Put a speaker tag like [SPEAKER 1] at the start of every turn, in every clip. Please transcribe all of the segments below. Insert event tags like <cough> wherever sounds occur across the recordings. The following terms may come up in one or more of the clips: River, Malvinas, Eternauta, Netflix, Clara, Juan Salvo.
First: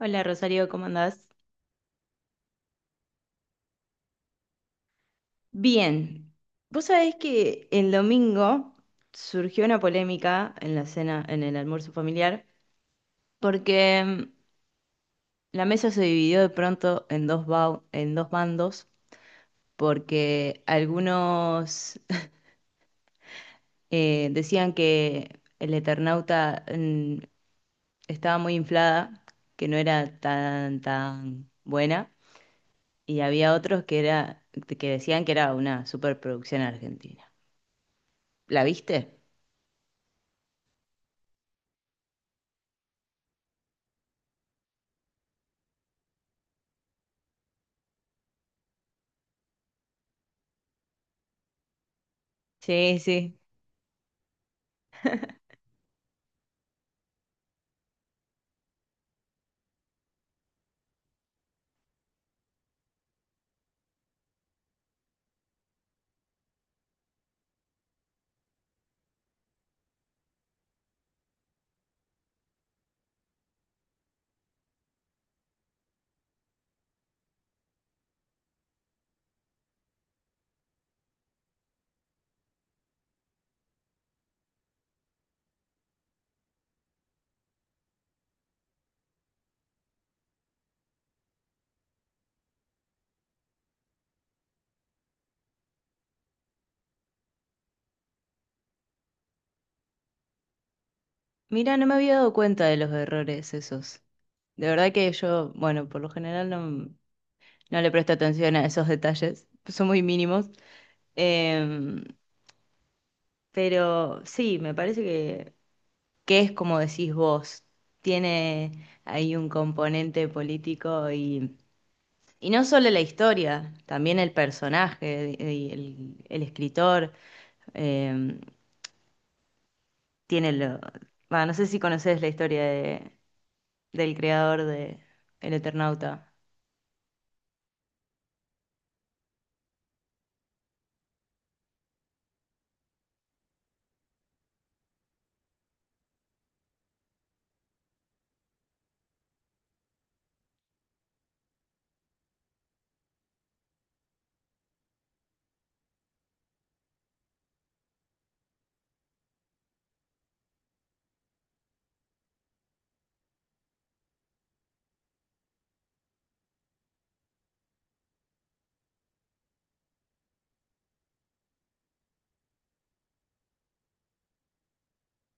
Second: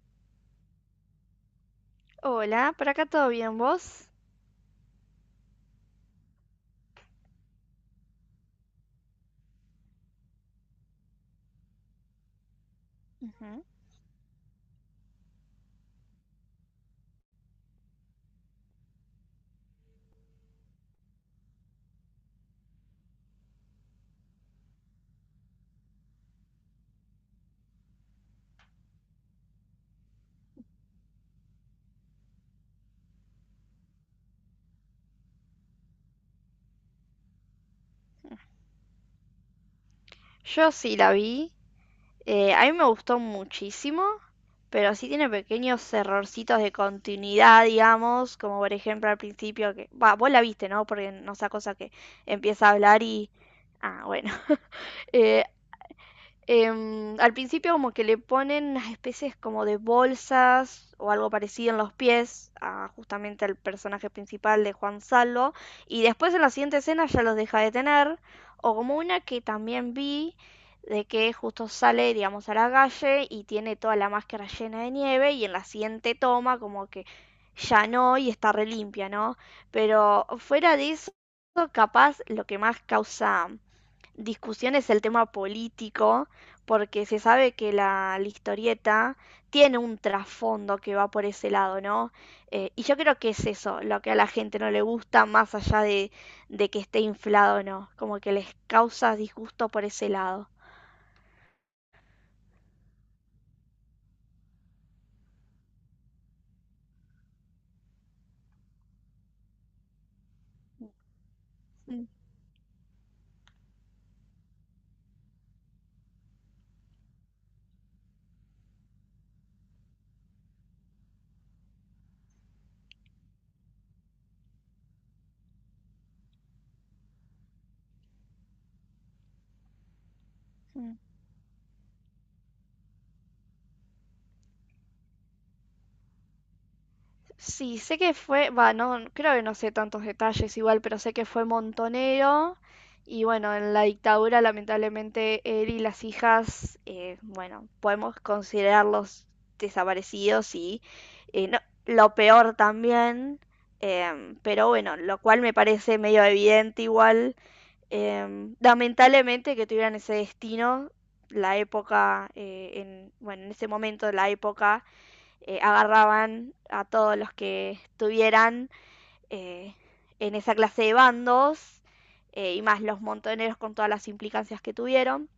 [SPEAKER 1] Hola Rosario, ¿cómo andás?
[SPEAKER 2] Hola, por acá todo bien, ¿vos?
[SPEAKER 1] Bien, vos sabés que el domingo surgió una polémica en la cena, en el almuerzo familiar,
[SPEAKER 2] Ujú.
[SPEAKER 1] porque la mesa se dividió de pronto en dos, en dos bandos, porque algunos <laughs> decían que el Eternauta estaba muy inflada, que no era tan buena, y había otros que decían que era una superproducción argentina. ¿La viste?
[SPEAKER 2] Yo sí la vi, a mí me gustó muchísimo, pero sí tiene pequeños errorcitos de continuidad, digamos, como por ejemplo al principio que, va, vos la viste, ¿no? Porque no sea cosa que empieza a
[SPEAKER 1] Sí,
[SPEAKER 2] hablar y,
[SPEAKER 1] sí.
[SPEAKER 2] ah, bueno. <laughs> Eh, Al principio como que le ponen unas especies como de bolsas o algo parecido en los pies a justamente al personaje principal de Juan Salvo y después en la siguiente escena ya los deja de tener o como una que también vi de que justo sale digamos a la calle y tiene toda la máscara llena de nieve y en la siguiente toma como que ya no y está relimpia, ¿no? Pero fuera de eso capaz lo que más causa discusión es el tema político, porque se sabe que la historieta tiene un trasfondo que va por ese lado, ¿no? Y yo creo que es eso, lo que a la gente no le gusta, más allá de que esté inflado o no, como que les causa disgusto por ese lado.
[SPEAKER 1] Mira, no me había dado cuenta de los errores esos. De verdad que yo, bueno, por lo general no le presto atención a esos detalles, <laughs> son muy mínimos. Em,
[SPEAKER 2] Mm,
[SPEAKER 1] pero sí, me parece que es como decís vos, tiene ahí un componente político y no solo la historia, también el personaje, y el escritor, em, tiene lo...
[SPEAKER 2] mm.
[SPEAKER 1] Bueno, no sé si conoces la historia de, del creador de El Eternauta.
[SPEAKER 2] Sí, sé que fue, va, no, creo que no sé tantos detalles igual, pero sé que fue montonero y bueno, en la dictadura lamentablemente él y las hijas, bueno, podemos considerarlos desaparecidos y eh, no- lo peor también. Pero bueno, lo cual me parece medio evidente igual. Lamentablemente que tuvieran ese destino, la época, bueno, en ese momento de la época agarraban a todos los que estuvieran eh, en esa clase de bandos, y más los montoneros con todas las implicancias que tuvieron.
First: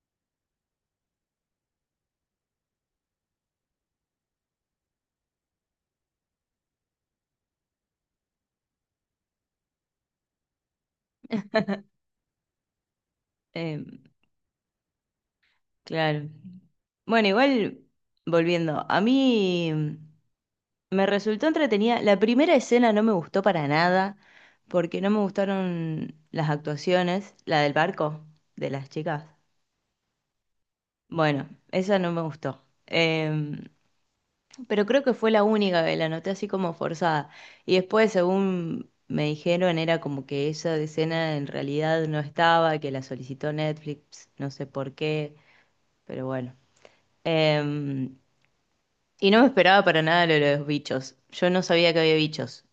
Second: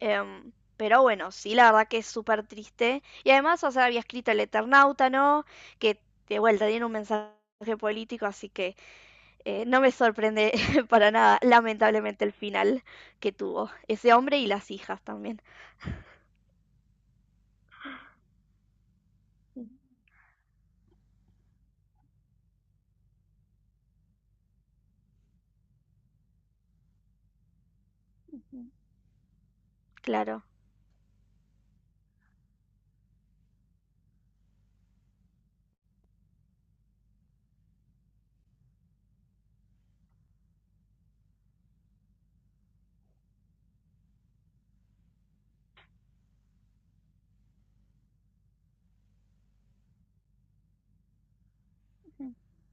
[SPEAKER 2] Em, pero bueno, sí, la verdad que es súper triste. Y además, o sea, había escrito el Eternauta, ¿no? Que de vuelta tiene un mensaje político, así que no me sorprende <laughs> para nada, lamentablemente, el final que tuvo
[SPEAKER 1] Eh,
[SPEAKER 2] ese hombre y las hijas también.
[SPEAKER 1] claro. Bueno, igual, volviendo, a mí me resultó entretenida. La primera escena no me gustó para nada, porque no me gustaron las actuaciones, la del barco, de las chicas.
[SPEAKER 2] Claro.
[SPEAKER 1] Bueno, esa no me gustó. Pero creo que fue la única que la noté así como forzada. Y después, según me dijeron, era como que esa escena en realidad no estaba, que la solicitó Netflix, no sé por qué, pero bueno. Em, y no me esperaba para nada lo de los bichos. Yo no sabía que había bichos.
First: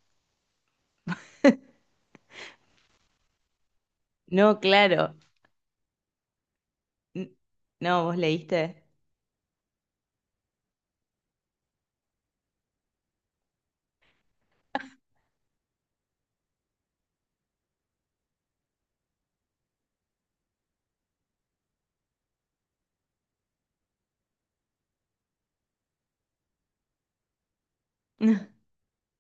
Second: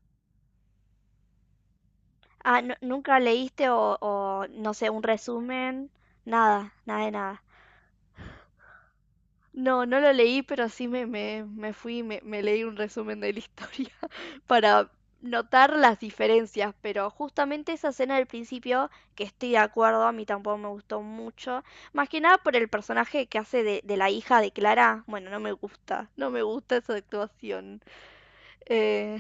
[SPEAKER 2] Ah, ¿nunca leíste o,
[SPEAKER 1] No,
[SPEAKER 2] no sé, un
[SPEAKER 1] claro.
[SPEAKER 2] resumen? Nada, nada de
[SPEAKER 1] N-
[SPEAKER 2] nada.
[SPEAKER 1] No, ¿vos leíste?
[SPEAKER 2] No, no lo leí, pero sí me fui, y me leí un resumen de la historia <laughs> para notar las diferencias, pero justamente esa escena del principio, que estoy de acuerdo, a mí tampoco me gustó mucho, más que nada por el personaje que hace de, la hija de Clara, bueno, no me gusta, no me gusta esa actuación.
[SPEAKER 1] <laughs>
[SPEAKER 2] Eh,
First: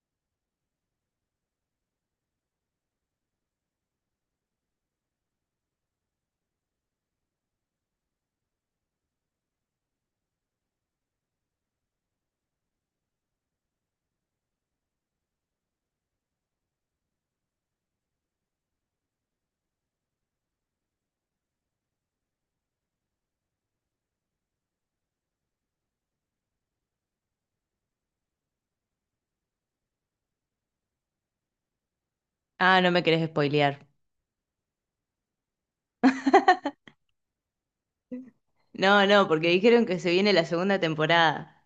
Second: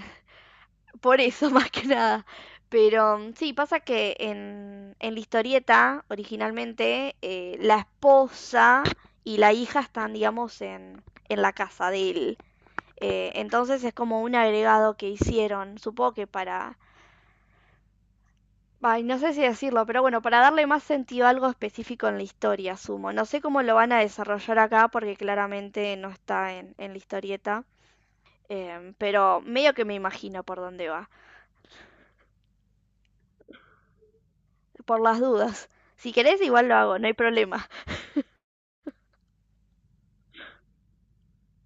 [SPEAKER 2] Por eso, <laughs> más que nada. Pero sí, pasa que en, la historieta, originalmente, la esposa y la hija están, digamos, en la casa de él. Entonces es como un agregado que hicieron, supongo que para. Ay, no sé si decirlo, pero bueno, para darle más sentido a algo específico en la historia, asumo. No sé cómo lo van a desarrollar acá porque claramente no está en la historieta. Pero medio que me imagino por dónde va.
[SPEAKER 1] Ah, no me querés spoilear.
[SPEAKER 2] Por las dudas. Si querés, igual lo
[SPEAKER 1] <laughs>
[SPEAKER 2] hago, no hay problema.
[SPEAKER 1] No, no, porque dijeron que se viene la segunda temporada.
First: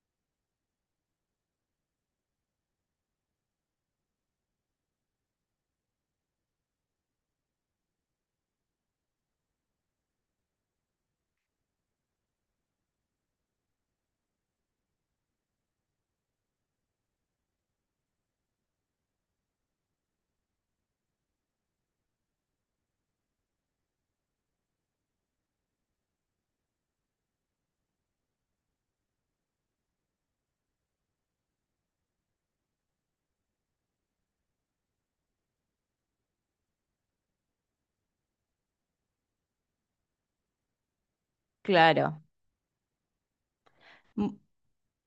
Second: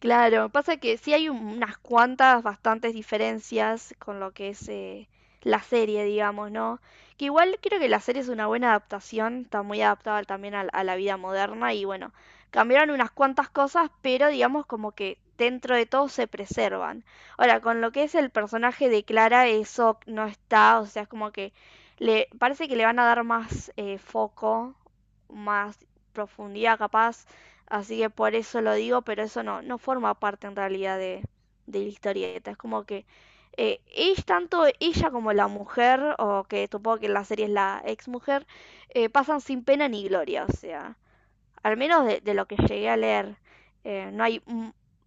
[SPEAKER 2] Claro, pasa que sí hay unas cuantas bastantes diferencias con lo que es, la serie, digamos, ¿no? Que igual creo que la serie es una buena adaptación, está muy adaptada también a la vida moderna y bueno, cambiaron unas cuantas cosas, pero digamos como que dentro de todo se preservan. Ahora, con lo que es el personaje de Clara, eso no está, o sea, es como que le parece que le van a dar más, foco, más profundidad capaz. Así que por eso lo digo, pero eso no forma parte en realidad de, la historieta. Es como que es tanto ella como la mujer, o que supongo que en la serie es la ex mujer, pasan sin pena ni gloria. O sea, al menos de,
[SPEAKER 1] Claro.
[SPEAKER 2] de lo que llegué a leer, no hay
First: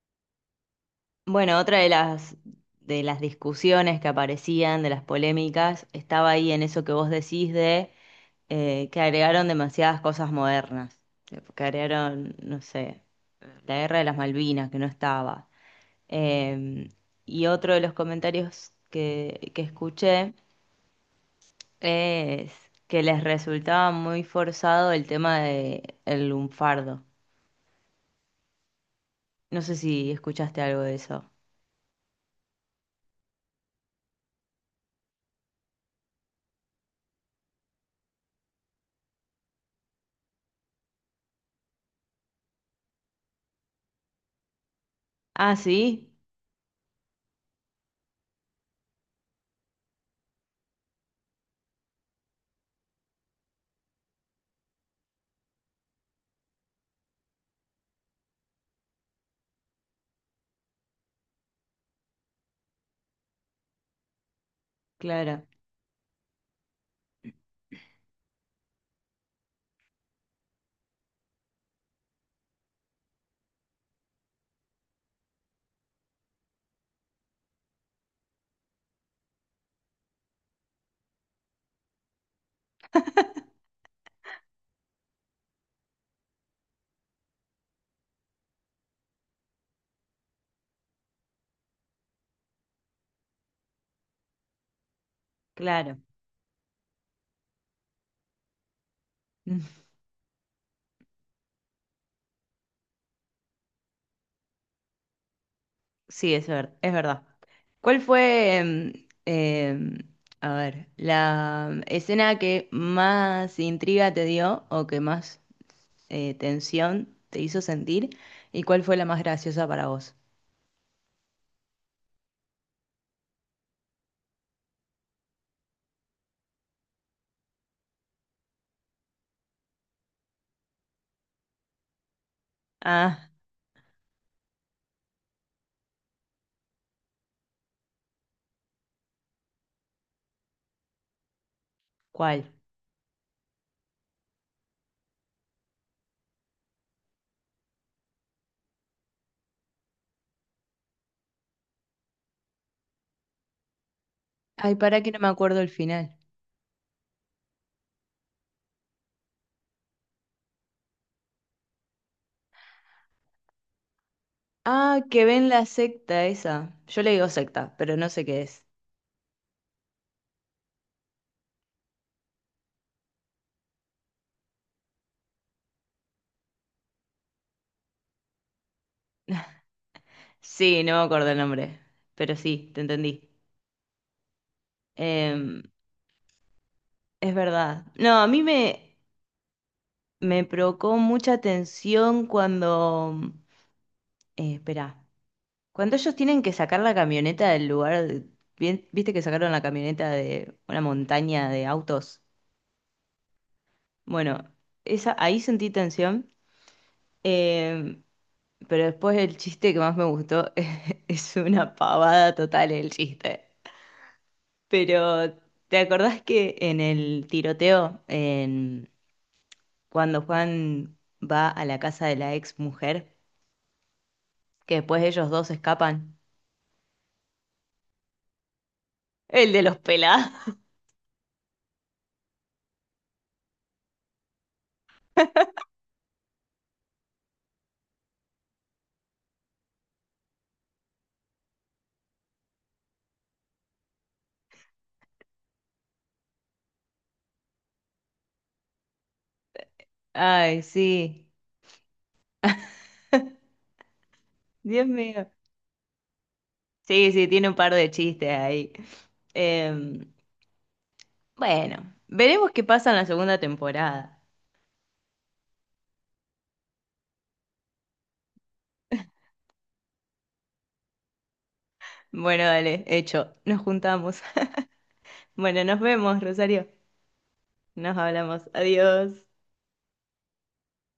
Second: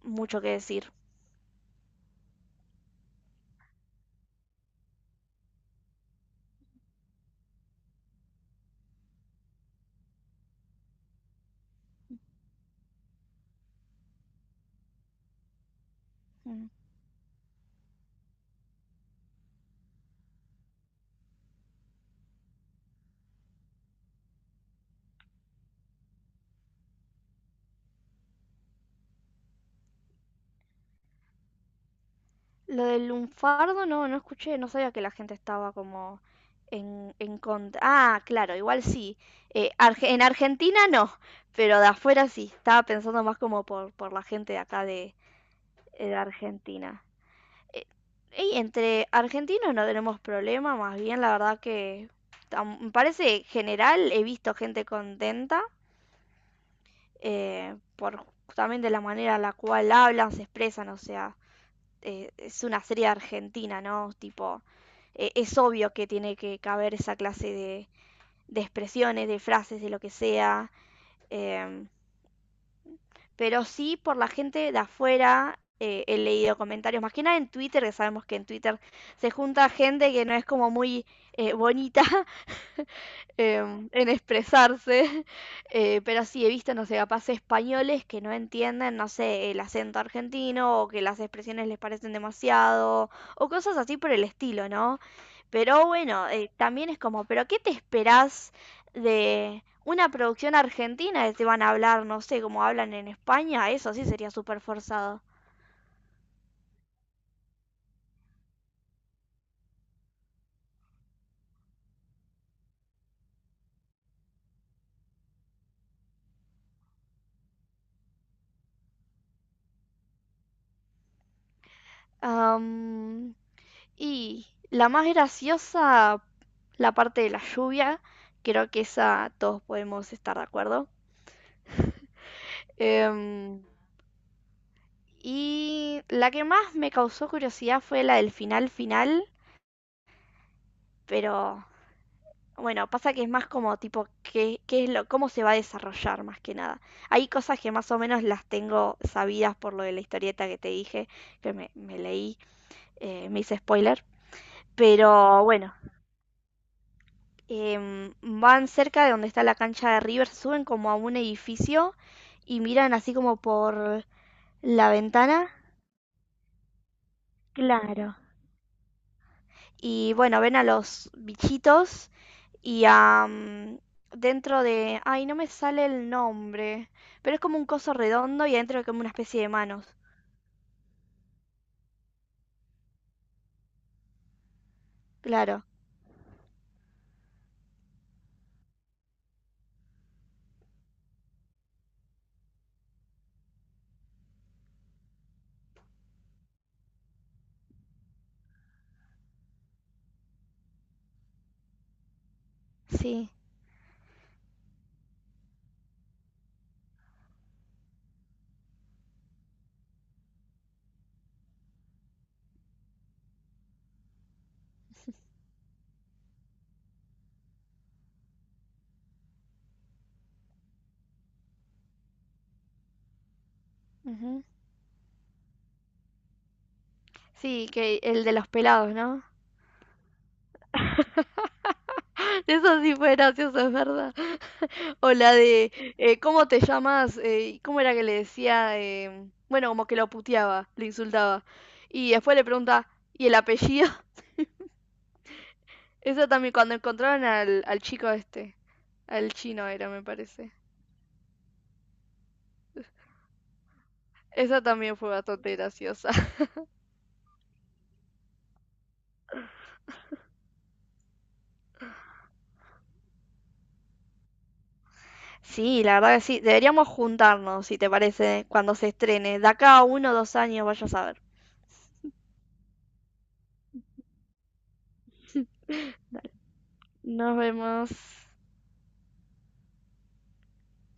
[SPEAKER 2] mucho que decir.
[SPEAKER 1] Bueno, otra de de las discusiones que aparecían, de las polémicas, estaba ahí en eso que vos decís de que agregaron demasiadas cosas modernas, que agregaron, no sé, la guerra de las Malvinas, que no estaba.
[SPEAKER 2] Mm.
[SPEAKER 1] Eh, y otro de los comentarios que escuché es que les resultaba muy forzado el tema de el lunfardo. No sé si escuchaste algo de eso.
[SPEAKER 2] Lo del lunfardo no, no escuché, no sabía que la gente estaba como en, contra. Ah, claro, igual sí. En Argentina no, pero de afuera sí. Estaba pensando más como por, la gente de acá
[SPEAKER 1] Ah, sí,
[SPEAKER 2] de Argentina. Eh, y entre argentinos no tenemos problema, más bien la verdad que, me parece general, he visto gente contenta, por justamente la manera en la cual hablan, se expresan, o sea, es una serie argentina, ¿no? Tipo,
[SPEAKER 1] claro,
[SPEAKER 2] es obvio que tiene que caber esa clase de expresiones, de frases, de lo que sea. eh, pero sí, por la gente de afuera, he leído comentarios, más que nada en Twitter, que sabemos que en Twitter se junta gente que no es como muy, bonita, en expresarse, <laughs> pero sí he visto, no sé, capaz españoles que no entienden, no sé, el acento argentino o que las expresiones les parecen demasiado o cosas así por el estilo, ¿no? Pero
[SPEAKER 1] claro.
[SPEAKER 2] bueno, también es como, ¿pero qué te esperás de
[SPEAKER 1] <laughs>
[SPEAKER 2] una producción argentina que te van a hablar, no sé, como hablan en España? Eso sí sería súper forzado.
[SPEAKER 1] Sí, es verdad. ¿Cuál fue, em, a ver, la escena que más intriga te dio o que más tensión te hizo sentir? ¿Y cuál fue la más graciosa para vos?
[SPEAKER 2] Am, Y la más graciosa, la parte de la lluvia, creo que esa todos podemos estar de acuerdo.
[SPEAKER 1] Ah,
[SPEAKER 2] Em, y la que más me causó curiosidad fue la del final final, pero
[SPEAKER 1] ¿cuál?
[SPEAKER 2] bueno, pasa que es más como tipo, qué es lo, cómo se va a desarrollar más que nada. Hay cosas que más o menos las tengo sabidas por lo de la historieta que te dije, que me leí, me hice spoiler,
[SPEAKER 1] Ay, para que no me
[SPEAKER 2] pero
[SPEAKER 1] acuerdo el
[SPEAKER 2] bueno.
[SPEAKER 1] final.
[SPEAKER 2] Van cerca de donde está la cancha de River, suben como a un edificio y miran así como por la
[SPEAKER 1] Ah, que ven
[SPEAKER 2] ventana.
[SPEAKER 1] la secta esa. Yo le digo secta, pero no
[SPEAKER 2] Claro.
[SPEAKER 1] sé qué es.
[SPEAKER 2] Y bueno, ven a los bichitos y a, dentro de. Ay, no me sale el nombre. Pero es como un coso redondo y adentro hay como una especie de manos.
[SPEAKER 1] Sí, no me acuerdo el nombre, pero sí, te entendí. Em,
[SPEAKER 2] Claro,
[SPEAKER 1] es verdad. No, a mí me... Me provocó mucha tensión cuando... Espera, cuando ellos tienen que sacar la camioneta del lugar, viste que sacaron la camioneta de una montaña de autos.
[SPEAKER 2] sí.
[SPEAKER 1] Bueno, esa, ahí sentí tensión, eh, pero después el chiste que más me gustó <laughs> es una pavada total el chiste. Pero,
[SPEAKER 2] <laughs>
[SPEAKER 1] ¿te acordás que en el tiroteo, en, cuando Juan va a la casa de la ex mujer,
[SPEAKER 2] Ujú.
[SPEAKER 1] que después ellos dos escapan?
[SPEAKER 2] Sí, que el de los pelados, ¿no?
[SPEAKER 1] El de los pelados. <laughs>
[SPEAKER 2] Eso sí fue gracioso, es verdad. <laughs> O la de, ¿cómo te llamas? ¿Cómo era que le decía? Bueno, como que lo puteaba, le insultaba. Y después le pregunta, ¿y el apellido? <laughs> Eso también, cuando encontraron al, chico este, al chino era, me parece.
[SPEAKER 1] Ay, sí.
[SPEAKER 2] Esa
[SPEAKER 1] Dios
[SPEAKER 2] también fue
[SPEAKER 1] mío.
[SPEAKER 2] bastante graciosa. <laughs>
[SPEAKER 1] Sí, sí, tiene un par de chistes ahí. Eh, bueno, veremos qué pasa en la segunda temporada.
[SPEAKER 2] Sí, la verdad que sí. Deberíamos juntarnos, si te parece, cuando se estrene. De acá a 1 o 2 años, vaya a saber.
[SPEAKER 1] Bueno, dale, hecho. Nos juntamos. <laughs> Bueno, nos vemos, Rosario.
[SPEAKER 2] Nos vemos.
[SPEAKER 1] Nos hablamos. Adiós.